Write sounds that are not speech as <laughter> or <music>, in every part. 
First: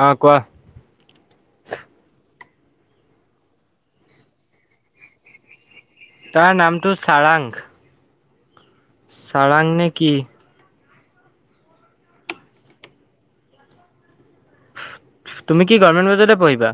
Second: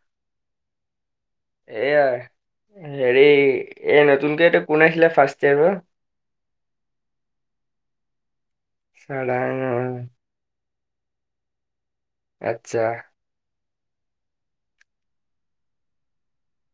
অ কোৱা এয়া হেৰি এ নতুনকৈ এইটো কোন আছিলে ফাৰ্ষ্ট ইয়াৰৰ তাৰ নামটো চাৰাং চাৰং নে চালান কি আচ্ছা তুমি কি গভমেণ্ট বজতে পঢ়িবা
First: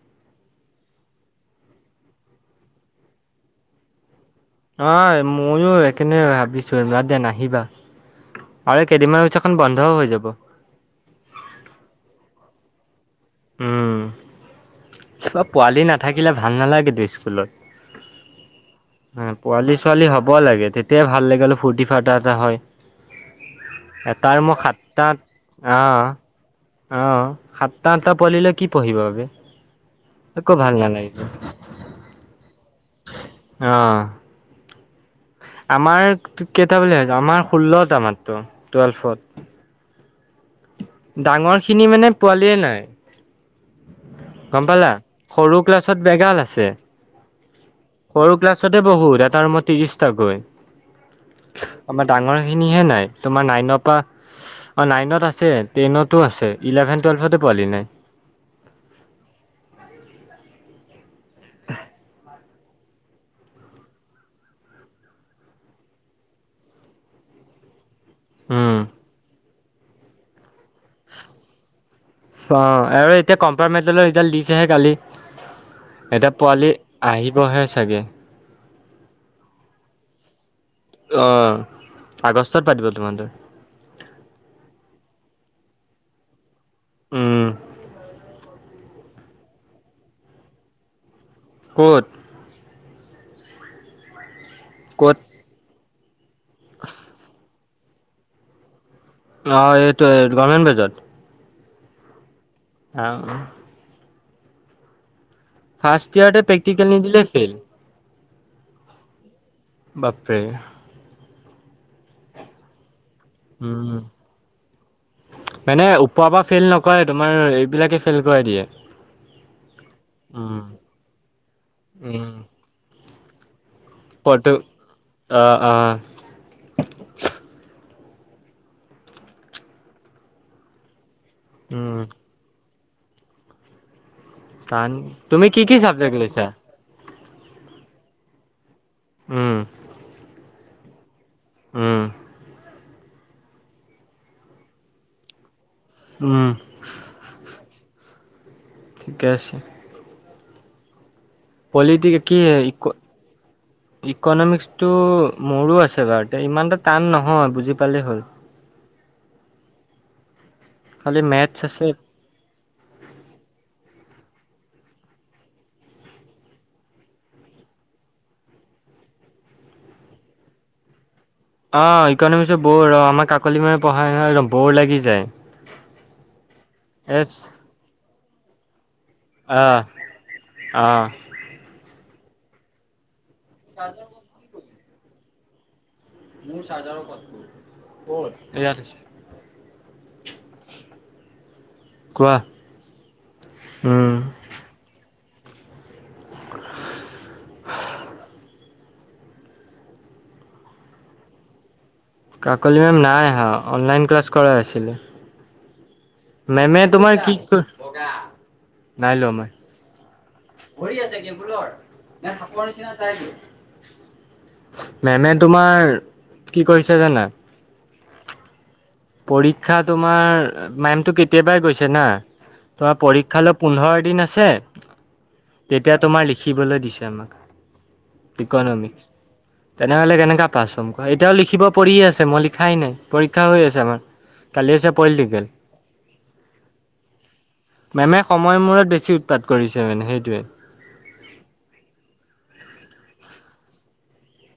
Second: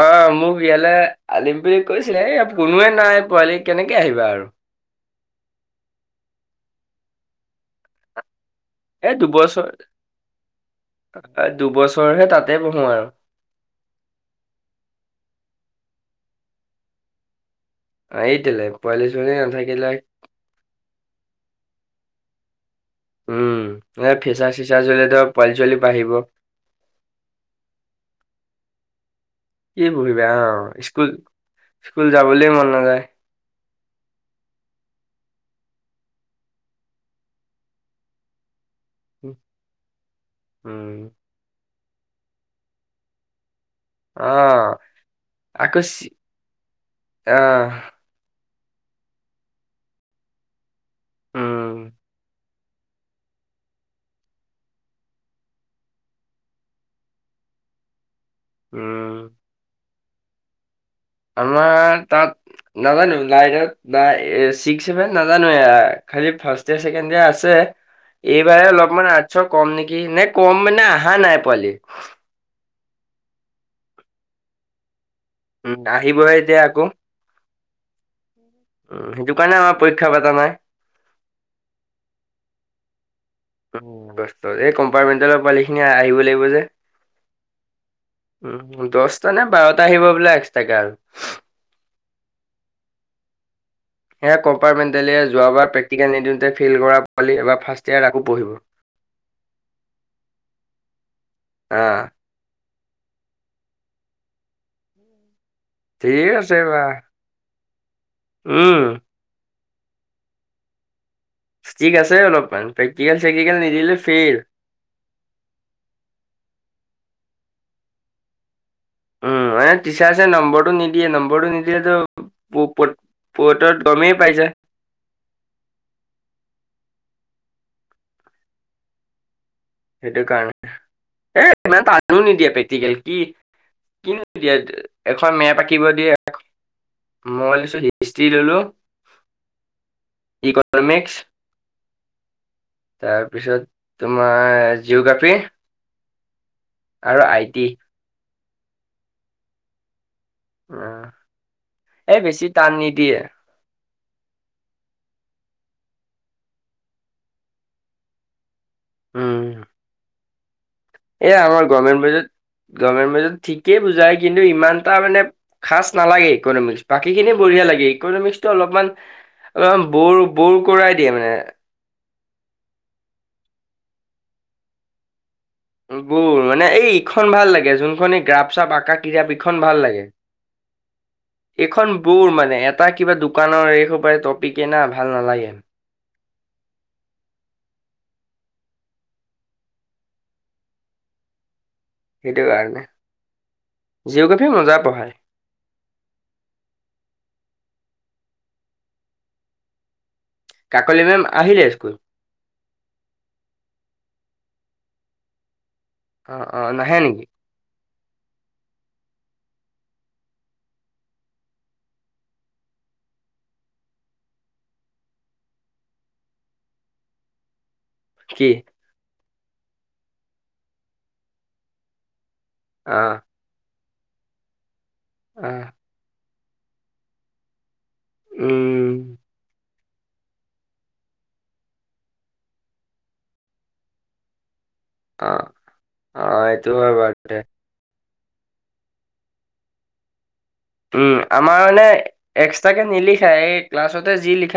অ মোক ইয়ালে আলিম বুলি কৈছিলে ইয়াত কোনোৱে নাই পোৱালি কেনেকে আহিবা আৰু অ ময়ো সেইকাৰণে ভাবিছো বাদ দে নাহিবা আৰু এ কেইদিনমান পিছত এখন দুবছৰ বন্ধও হৈ যাব দুবছৰহে তাতে পঢ়ো আৰু উম পোৱালি নাথাকিলে ভাল নালাগেতো স্কুলত এইট লে পোৱালি ছোৱালী হ'ব লাগে তেতিয়াই ভাল লাগিলে ফূুৰ্তি ফাৰ্তটা এটা হয় উম এ এটাৰ মই ফিচাৰ চিচাৰ সাতটা চলে ধৰ পোৱালি চোৱালি প অ', আহিব অ সাতটা আঠটা পোৱালি লৈ কি পঢ়িব এব কি পঢ়িবা আহ স্কুল, স্কুল যাবলৈ মন নাযায়! আহঁ আমাৰ কেইটা বুলি ভাবছো আমাৰ ষোল্লটা মাত্ৰ টুৱেলভত। উম। সেইখিনি মানে পোৱালিয়ে নাই। অ গম পালা! সৰু ক্লাছত বেগাল আছে। আহঁ। তাৰিছতে বহুত এটা আৰু মই ত্ৰিশটাকৈ। উম আমাৰ ডাঙৰ সেইখিনিহে নাই, তোমাৰ নাইনৰ পৰা অঁ নাইনত আছে। টেনতো আছে, ইলেভেন টুৱেল্ভতে পোৱালি নাই। উম। আমাৰ তাত- নাজানো লাইনতিক্সছেভেন নাজানো খালি ফাৰ্ষট ইয়ে ছেকেণ্ড ইয় আছে এইবাৰ উম অলপমান আঠশ কম নেকি, নাই কম মানে অহা নাই পোৱালি অ আৰু এতিয়া কম্পাৰমাইজলৈৰ ৰিজাল্ট দিছেহে কালি উম এতিয়া আহিবহে পোৱালি আকৌ আহিবহে থাকে। উম সেইটো কাৰণে আমাৰ পৰীক্ষা পাতা নাই। অঁ আগষ্টত পাতিব। তোমাৰতো উ এই কম্পাৰ্টমেণ্টেলৰ পোৱালি খিনি আহিব লাগিব যে উম উ দহটা নে বাৰটা আহিব বোলে এক্সট্ৰাকে আৰু ক'ত? সেয়া ক'ত কম্পাৰ্টমেণ্টেলিয় যোৱাবাৰ প্ৰেক্টিকেল নিদিওঁতে ফেইল কৰা পালি ফাৰ্ষ ইয়াত আকৌ পঢ়িব। অ এইটোৱে গমেণ্ট বেজাৰ আহ আহ ফাৰ্ষ্ট ঠিক টিয়তে আছে বা প্ৰেক্টিকেল নিদিলে ফেইল উম বাপৰে স্কিক আছে অলপমান প উম মানে ওপৰৰ পৰা ফেইল নকৰে তোমাৰ এইবিলাকে ফেইল কৰাই দিয়ে উম এ টিচাৰছে উম, নম্বৰটো নিদিয়ে নম্বৰটো নিদিয়ে তত পটো আহ সেইটো কাৰণে এই একো নাই উম, টানো নিদিয়ে প্ৰেক্টিকেল কিন্তু দিয়া টান এখন তুমি কি মেপ কি আঁকিব দিয়ে চাবজেক্ট লৈছা? মই দিছো হিষ্টি ললো উম ইকনমিক্স উম তাৰপিছত তোমাৰ জিঅগ্ৰাফী উম আৰু আই টি ঠিকে আছে। উ পলিটিকিক কি ইক ইকনমিক্সটো মোৰো আছে বাৰু এতিয়া ইমানটা টান নহয় বুজি পালেই হ'ল। উম। খালি এ মেথছ আমাৰ আছে। গভমেণ্ট বাজেত গভমেণ্ট বাজেত ঠিকেই বুজায়। কিন্তু ইমান এটা মানে খাচ নালাগে ইকনমিক্স। বাকীখিনি বঢ়িয়া লাগে ইকনমিক্সটো অলপমান অলপমান বৌৰ বৌৰ কৰাই দিয়ে মানে। অ', ইকনমিক্সটো বৌৰ আমাৰ কাকলি মেমে পঢ়ায় হয় একদম বৌৰ লাগি যায়। গুৰ মানে এই ইখন এছ ভাল লাগে যোনখনি গ্ৰাপ চাপ আ কাপখন ভাল অ', লাগে। অ', এইখন বৌৰ মানে এটা কিবা দোকানৰ এইসোপায় টপিকে না ভাল নালাগে। মোৰ চাজাৰ ডাল ক'ত আছিলে, ক'ত? ইয়াত আছিলে। কোৱা সেইটো কাৰণে। উম। জিঅ'গ্ৰাফিও মজা পঢ়ায়। <inaudible> কাকলি মেম আহিলে স্কুল? কাকলি মেম নাই অহা অনলাইন ক্লাছ কৰাই আছিলে। অ অ মেমে নাহে তোমাৰ নেকি কি <unintelligible> নাই লোৱা মই। ভৰি আছে কি কেবুলৰ নে সাপৰ নিচিনা তাই কি মেমে তোমাৰ কি কৰিছে জানা? কি? পৰীক্ষা তোমাৰ মেমতটো কেতিয়াবাই গৈছে না। তোমাৰ অ পৰীক্ষালৈ পোন্ধৰ দিন আছে। অ তেতিয়া তোমাৰ লিখিবলৈ দিছে আমাক। ইকনমিক্স। উম তেনেহ'লে কেনেকুৱা পাছ হ'ম কোৱা? এতিয়াও লিখিব পৰিয়ে আছে মই লিখাই নাই পৰীক্ষা হৈ আছে আমাৰ। কালি আছে পলিটিকেল অ', অ' এইটো হয় মেমে সময় মূৰত বেছি উৎপাত কৰিছে মানে সেইটোৱে। উম, আমাৰ মানে এক্সট্ৰাকে নিলিখাই এই ক্লাছতে যি লিখ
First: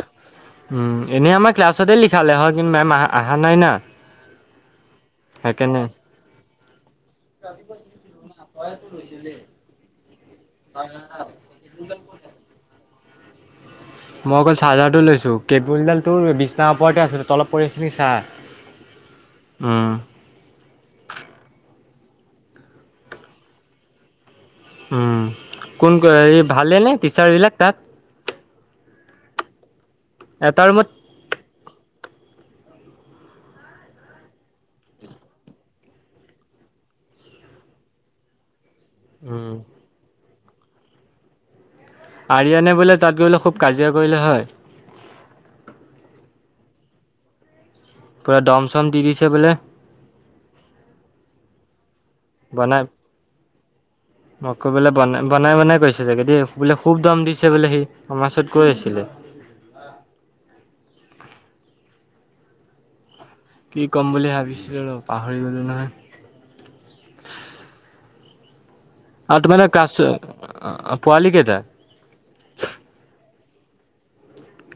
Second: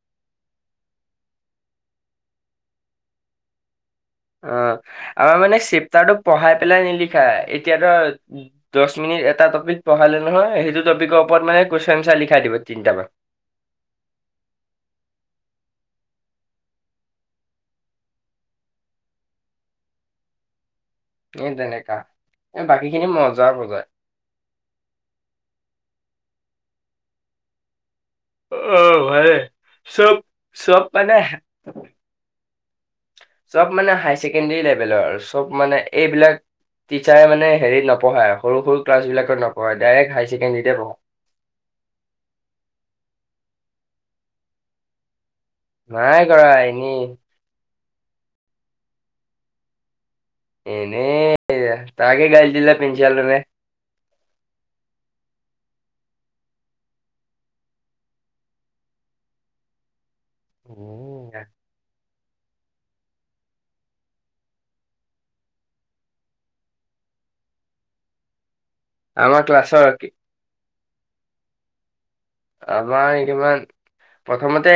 উম, এনে আমাৰ ক্লাছতে লিখালে হয়। কিন্তু মেম অহা নাই না। অ', আমাৰ মানে সেইকাৰণে চেপ্তাৰটো পঢ়াই পেলাই নিলিখা এতিয়াতো দহ মিনিট এটা টিপিক পঢালে নহয় সেইটো টপিকৰ ওপৰত মানে কোৱেচন এনচাৰ লিখাই দিব তিনিটামান। মই অকল চাৰ্জাৰটো লৈছো কেবুলডালটোৰ বিছনা ওপৰতে আছিল তলত পৰি আছে নেকি চা। <inaudible> উম। এ তেনেকা। এ বাকীখিনি মজা বুজায়। উম, কোন এই ভালে নে টিচাৰবিলাক তাত? অ', ভালেই চব এটা চব ৰুমত মানে চব মানে হায় ছেকেণ্ডৰী লেভেলৰ আৰু চব মানে এইবিলাক টিচাৰে মানে হেৰিত নপঢ়ায় সৰু সৰু ক্লাছবিলত উম, নপঢ়া ডাইৰেক্ট হাইাৰ ছেকেণ্ডেৰীতে পঢ়ায়। আৰিয়ানে বোলে তাত গৈলে খুব কাজিয়া কৰিলে হয়? নাই কৰা এনে। পুৰা দম চম দি দিছে বোলে। এনে তাকে হে গালি দিলে বনাই পিনঞ্চিপালে। আকৌ বোলে বনাই বনাই বনাই কৰিছে চাগেদি বোলে খুব দম দিছে বোলে সি আমাৰ ওচৰত কৈ আছিলে। উম। কি ক'ম বুলি ভাবিছিলো ন পাহৰি গ'লো নহয়। আমাৰ আউট মানে ক্লাছৰ কাচ কি- পোৱালি কেইটা? আমাৰ ইনিমান প্ৰথমতে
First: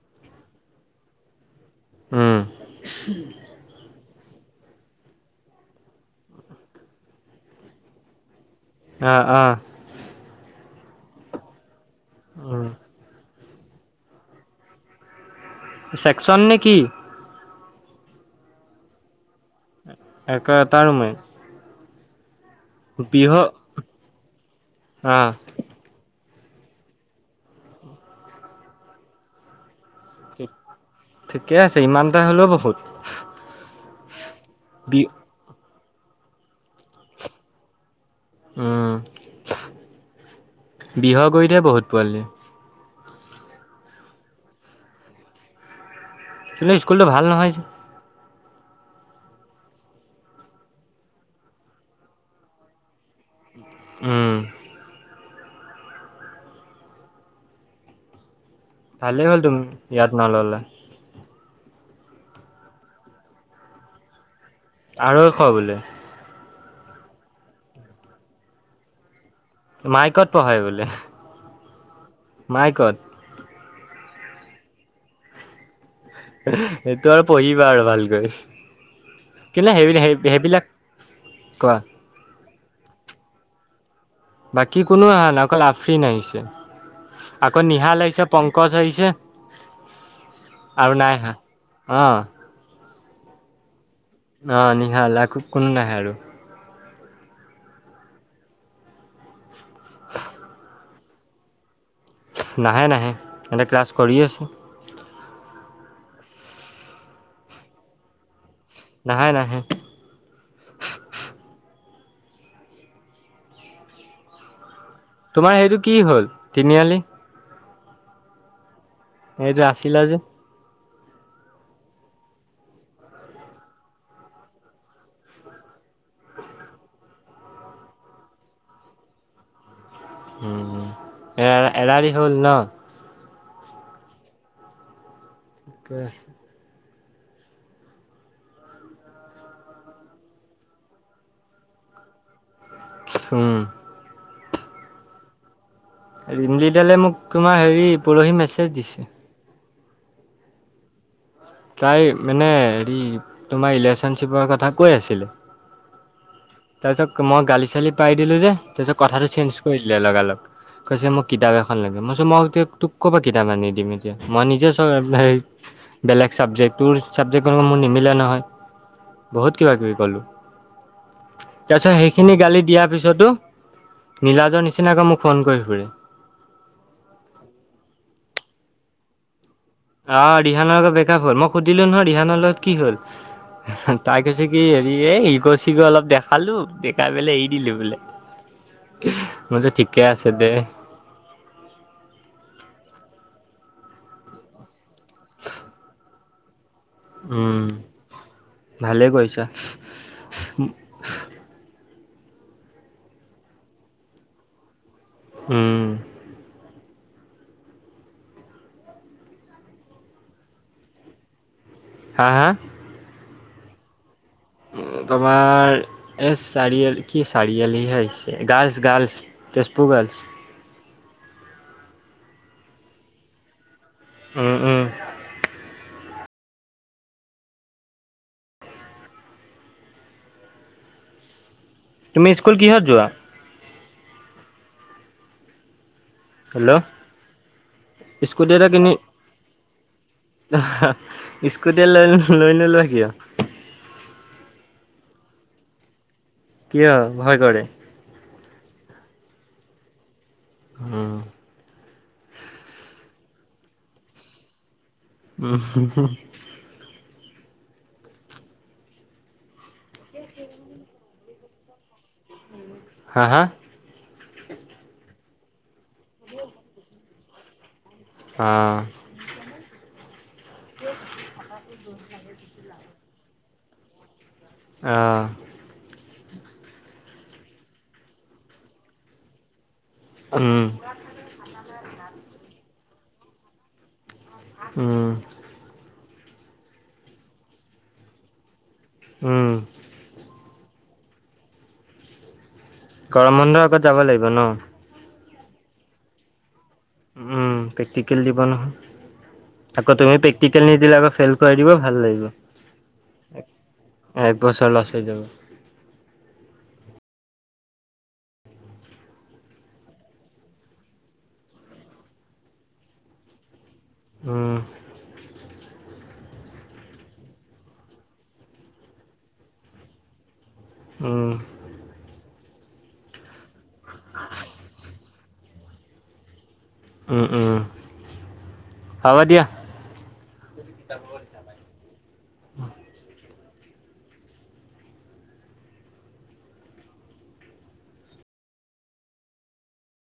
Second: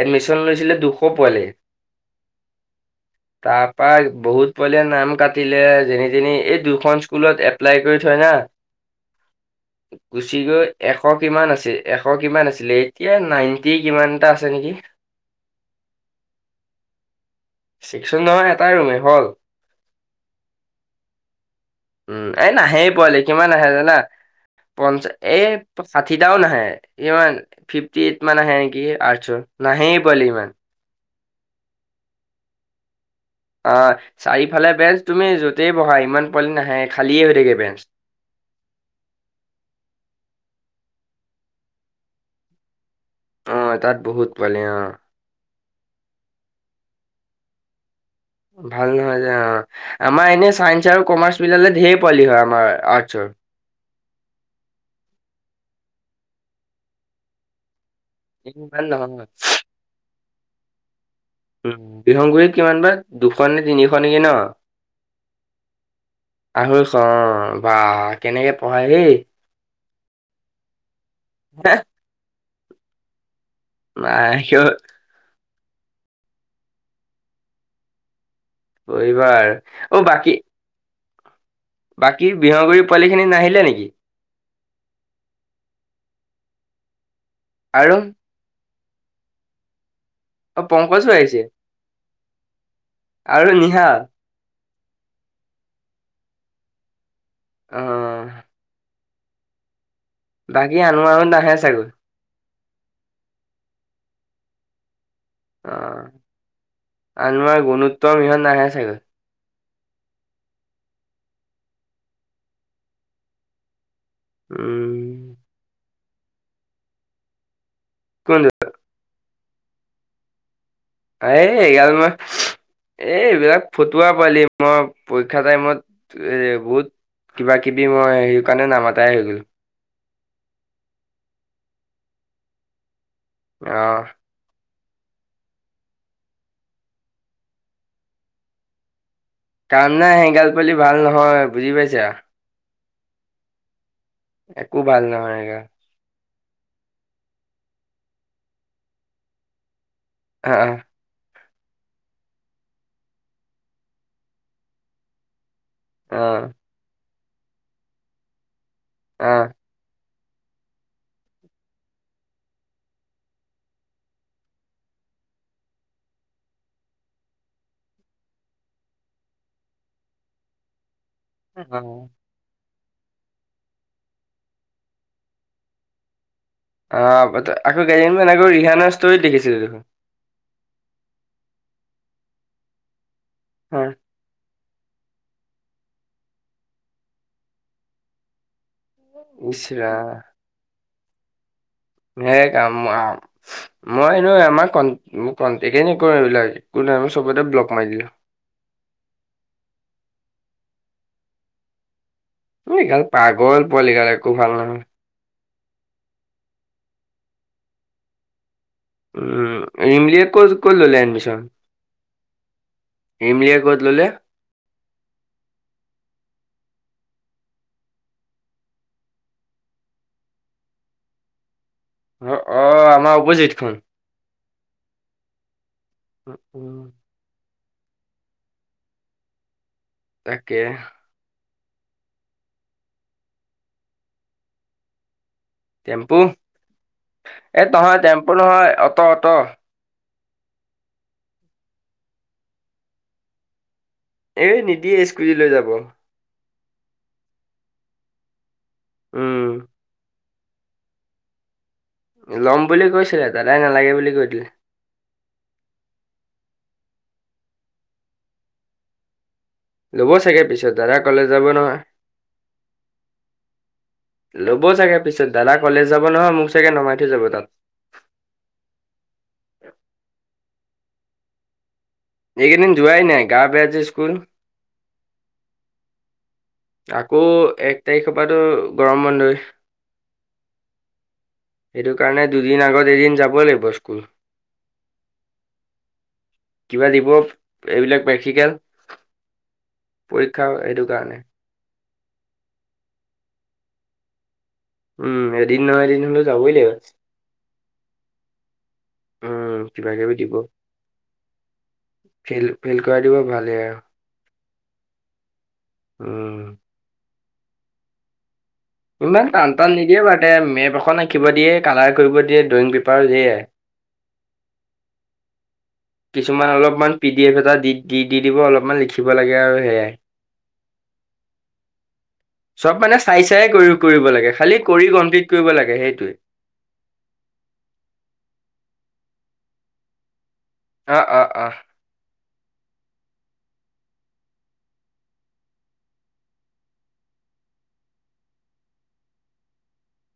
এডমিশ্যন লৈছিলে দুশ পোৱালি। হম। তাৰ পৰা বহুত পোৱালিয়ে নাম কাটিলে। যেনি তেনি এই দুয়োখন স্কুলত এপ্লাই কৰি থয় না। অ', অ'। গুচি গৈ এশ কিমান আছিল এশ কিমান উম, আছিলে এতিয়া নাইনটি কিমান এটা আছে নেকি। ছেকশচন নে কি? চেকচন নহয় এটাই ৰুমে হ'ল। এটা এটা ৰুমে! উম, এই নাহেই পোৱালি। বিহ কিমান আহে জানা পঞ্চা আহ এই চাঠ কেটাও নাহে। ইমান ফিফটি এইট মান আহে নেকি আৰ্টছৰ। নাহেই পোৱালি ইমান। ঠিকে আছে, ইমানটা হ'লেও বহুত। অ', চাৰিওফালে বি বেঞ্চ। তুমি য'তেই বহা ইমান পোৱালি নাহে খালীয়ে হৈ থাকে বেঞ্চ। উম। বিহগুৰিতহে বহুত পোৱালি। অহ তাত বহুত পোৱালি অহ। সেইবিলাক স্কুলটো ভাল নহয়। ভাল নহয় যে অ'। আমাৰ এনে ছাইন্স আৰু কমাৰ্চ মিলালে ধেৰ পোৱালি হয় আমাৰ আৰ্টছৰ। উম। ইমান নহয়, ভালেই হ'ল তুমি ইয়াত নল'লা। উম। বিহগুৰিত কিমান বা দুশ নে তিনিশ নেকি ন? আঢ়ৈশ বোলে। আঢ়ৈশ অ'। বা কেনেকে পঢ়াই হেই। মাইকত পঢ়াই বোলে। মাইকত? মাইকত। সেইটো আৰু পঢ়িবা আৰু ভালকৈ। পঢ়িবা আৰু কিন্তু অ', সেইবিলাক বাকী সেইবিলাক কোৱা বাকী বিহগুৰি পোৱালিখিনি নাহিলে নেকি? বাকী কোনো আহা নাই অকল আফ্ৰিন আহিছে, আকৌ আৰু নিহাল আহিছে, পংকজ আহিছ অ', আৰু পংকজো নাই আহা। আহিছে অ'। আৰু নিহাল। অ', নিহাল। আকৌ কোনো নাই আহা আৰু। অহ। বাকী আনোৱাৰহঁত নাহে চাগৈ। নাহে নাহে। সিহঁতে ক্লাছ কৰি আছে। অ', আনোৱাৰ, গুণোত্তম ইহঁত নাহে চাগৈ নাহে নাহে। উম। তোমাৰ সেইটো কি হ'ল তিনিআলি? <unintelligible> হেইটো আছিলা যে? আৰে এইগাল মই এ, এইবিলাক ফটুৱা পোৱালি মই পৰীক্ষা টাইমত এ, বহুত কিবা-কিবি, মই সেই কাৰণে নামাতাই হৈ গলো। উম, এ এৰা-এৰি হ'ল ন? অহ। কৈছ কাম নাই। সেইগাল পোৱালি ভাল নহয়। বুজি পাইছা? উম। একো ভাল নহয় এয়া। ৰিমলিডালে মোক তোমাৰ হেৰি পৰহি মেছেজ দিছে। আ, আ। তাই মানে হেৰি তোমাৰ ৰিলেশ্যনশ্বিপৰ কথা কৈ আছিলে অ ', তাৰপিছত মই গালি চালি পাই দিলোঁ যে তাৰপিছত কথাটো অ চেঞ্জ কৰি দিলে লগালগ। কৈছে মোক কিতাপ এখন লাগে। মই চো মই এতিয়া তোক ক'ৰ পৰা কিতাপ আনি দিম এতিয়া। মই নিজে চব এ হেৰি বেলেগ। ছাবজেক্টটোৰ ছাবজেক্ট দেখোন মোৰ নিমিলে নহয়। বহুত কিবা-কিবি ক'লোঁ। তাৰিছত সেইখিনি গালি দিয়া তাৰপিছতো নীলাজৰ নিচিনাকৈ মোক ফোন কৰি ফুৰে। অ, আকৌ কেইদিনমান আকৌ ৰিহানৰ ষ্টৰিত দেখিছিলো। দেখোন অ, ৰিহানৰ লগত ব্ৰেকআপ হল মই সুধিলো নহয় ৰিহানৰ লগত কি হল তাই কৈ কি হেৰি এ শিগ চিগৰ অলপ দেখালো দেখাই পেললে এৰি দিলো বোলে। ইচ মোৰ যে ঠিকে ৰাম আছে দে। সেই কাম মই এনে আমাৰ কন কণ্টক ই নকৰো এইবিল সম সব উম ব্লক মাৰ দিলো। ভালে কৰিছ। এই গাল পাগল পোৱালী গাল একো ভাল নহয়। উম, উম, ৰিমলিয়ীয়েে ক' কল ল এডমিচন? হা-হা? হিমলিয় ক'ত ললে? মাৰ এছ চাৰিআলী কি চাৰিআলী হেছে গাৰ্লছ-গাৰ্লছ তেজপুৰ গাৰ্ল <unintelligible> পচ অ, আমাৰ অপজিটখন। উম-উম। উম - উম। তাকে। তুমি স্কুল কি হত যোৱা? টেম্পু হেল্ল' এ নহয় টেম্পু নহয় অটো অটো। আহ স্কুটিয়ে লৈ লৈ নোলোৱা কিয়? এ নিদিয়ে স্কুটি লৈ যাব। কিয়, ভয় কৰে? উম হম ল'ম বুলি কৈছিলে দাদাই নালাগে বুলি কৈ দিলে। উম হম হম। ল'ব চাগে পিছত দাদা কলে যাব নহয়। হা হা লব চাগে পিছত। দাদা কলেজ যাব নহয় মোক চাগে নমাই থৈ যাব তাত। অ <unintelligible> এইকেইদিন যোৱাই নাই গা বেয়াজে স্কুল। আহ আকৌ এক তাৰিখৰ পৰাতো গৰম বন্ধই। উম সেইটো কাৰণে দুদিন আগত এদিন যাব লাগিব স্কুল। উম কিবা দিব এইবিলাক প্ৰেক্টিকেল উম পৰীক্ষা কাৰানে। গৰম বন্ধৰ আগত যাব লাগিব ন? উম এদিন ন এদিন হলেও যাবই লাগিব আৰু পেকটিকেল জীৱন হ উম কিবা আকৌ কিবি তুমি দিব প্ৰেক্টিকেল নিদিলে আকৌ ফেইল কৰিই দিব ভাল লাগিব াই দিব ভালেই আৰু গছৰ লছ হৈ যাব উম ইমান টান টান নিদিয়ে বাৰু তে মেপ এখন আঁকিব দিয়ে কালাৰ কৰিব দিয়ে ড্ৰয়িং পেপাৰ দিয়ে। হম। কিছুমান অলপমান পি ডি এফ এটা দি দি দিব অলপমান লিখিব লাগে আৰু সেয়াই। অহ। চব মানে চাই চাই কৰি কৰিব লাগে খালি কৰি কমপ্লিট কৰিব লাগে সেইটোৱে। অ অ হ'ব দিয়া। কিতাপছ পাৰ